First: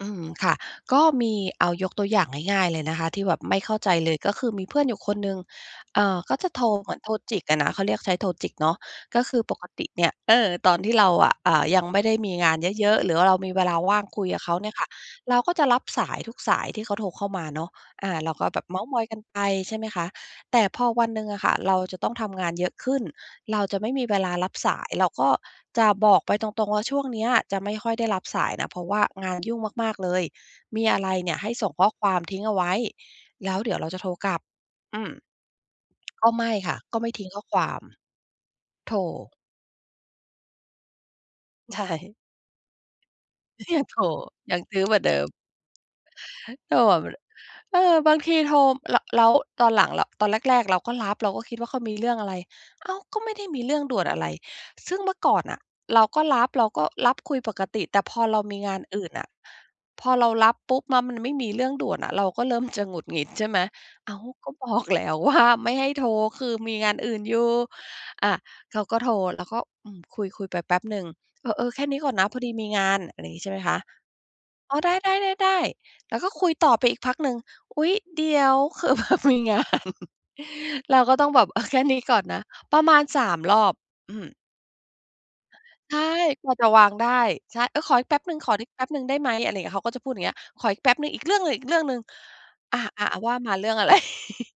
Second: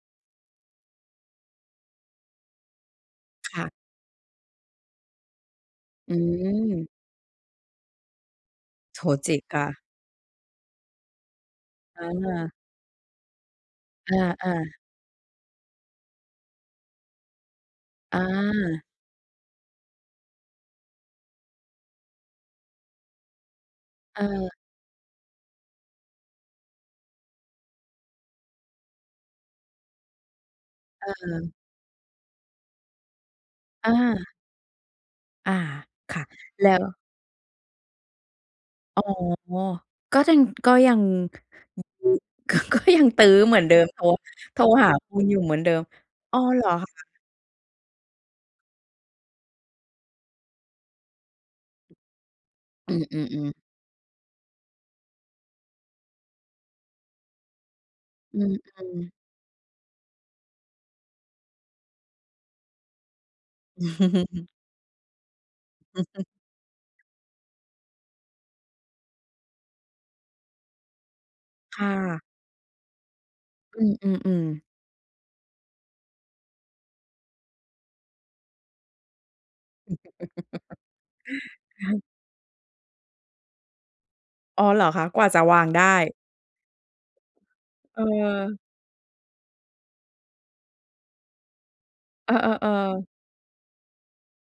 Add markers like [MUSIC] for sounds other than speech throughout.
อืม ค่ะ ก็มีเอายกตัวอย่างง่าย ๆ เลยนะคะที่แบบไมค่่ะ เข้าใจ เลย ก็คือมีเพื่อนอยู่คนหนึ่ง เอ่อือ ก็จะโทร เหม มือนโทรจิกอะนะ เขาเรียก ใช้โทรจิกเนาะ โทรก็จคิืกอปอกะ ติเนี่ย เออ ตอนที่เราอะ อ่า ยังไมเ่ได้มีองอ านเยอะ ๆ หรือว่าเรามีเวลาว่างคุยกับอเขา าเนี่ยๆ ค่ะ เราก็จะรับสายทุกสายที่เขาโทรเข้ามาเนาะ อ่า อเราก็แบบเม้า าท์มอยกันไป ใช่ไหมค แต่พอวันหนึ่งอะค่ะ เราจะต้องทำงานเยอะขึ้น เราจะไม่มีเวเลาอรอ ับสาย เราก็จะบอกไปตรง ๆ ว่า ช่วงเนี้ยจะไม่ค่อยได้รับสายนะ เพราะว่างานยุ่งมาก ๆ เลย มีอะเไรเนี่ยใออ ห้ส่งข้อความทิ้งเอาไว้ แล้วเดี๋ยวเรอาจะโทรา กลับ อืม อา ค่ะ ก็ไม่แลค่้ะ กว ็ไม่ทิ้งข้อความ โทร อ๋อ ก็ยัง ก็ยัง ใช่ ก็ ก็ยังตื้อเหมืกอ็นเดิยัม งโทโทร ร ยโัทงรตื้อหาเหมือนคเดุิณม อยู่เหมือนเดิม อ๋อ เหรอก็คแะ? บบ เออ บางทีโทร แล้ว แล้วตอนหลังเรา ตอนแรก ๆ เราก็รับ เราก็คิดว่า เขามีเรื่องอะไร อ้อาืว ก็ไม่ได้ม ๆ ๆ มีเรื่องด่วนอะไร ซึ่งเมื่อก่อนน่ะ เราก็รับ เราก็รับคุยปกติ แต่พอเอรืามม ีงานอื่ๆ นน่ะ พอเรารับปุ๊บมามันไม่มีเรื่องด่วนอะ เราก็เริ่มจะหงุดหงิด ใช่ไหม อ้าว ก[CHUCKLES] ็บอก แล้วว่า ไม่ให้โทร [CHUCKLES] คือมีงานอื่นอยู่ อ่า เขาก็โทรแล้วก็ อืม คุย ๆ ไปแป๊บหนึ่ง เออ ๆ คแค่่นี้ก่อนะ นะ พอดีมีงาน อะไรงี้ ใช่ไหมคอะ ืม ๆ ๆ อ๋อ ได้ ๆ ๆ ๆ แล้วก็คุยต่อไปอีกพักหนึ่ง อุ๊ย เดี๋ยว คือ แบบมีงาน [CHUCKLES] เราก็ต้องแบบ เออ แค่นี้[CHUCKLES] ก่อนนะ ประมาณ 3 รอบ อืม อ๋อเหรอคะ? กว่าจะวางไดใช้ ่ กว่าจะวางได้ ใช่ เออ ขอเอีกแป๊บหนึ่ง ขอออ แป๊บหนึ่งได้ไหม? อะไรอย่างเงี้ย เขาก็จะพูดอย่างเงี้ย ขออีกแป๊บหนึ่ง อีกเรื่องหนึ่ง อีกเรื่องหนึ่ง เออ อ่า อ่า ๆ ๆ ว่ามา เรื่อง อะไร? [CHUCKLES]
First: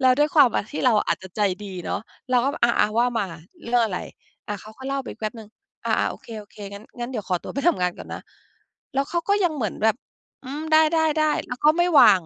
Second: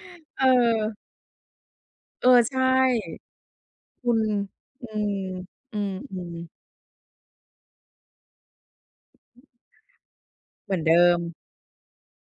แล้วด้วยความ อ่า ที่เรเออ าอาจจะใจดีเนาะ เออเราก็ ใช่ อา ๆ ว่ามา เรื่องอะไร? คุณ อ่า เขากอ็ืเล่าไปม อีกแป๊บหนึ่ง อือ่า ๆ โอเค อ โอๆ เค งั้น งั้นเดี๋ยวขอตัวไปทำงานก่อนนะ แล้วเขาก็ยังเหมือนแบบ อืม เหมไดือนเดิ้ ม ๆ ๆ แล้วก็ไม่วาง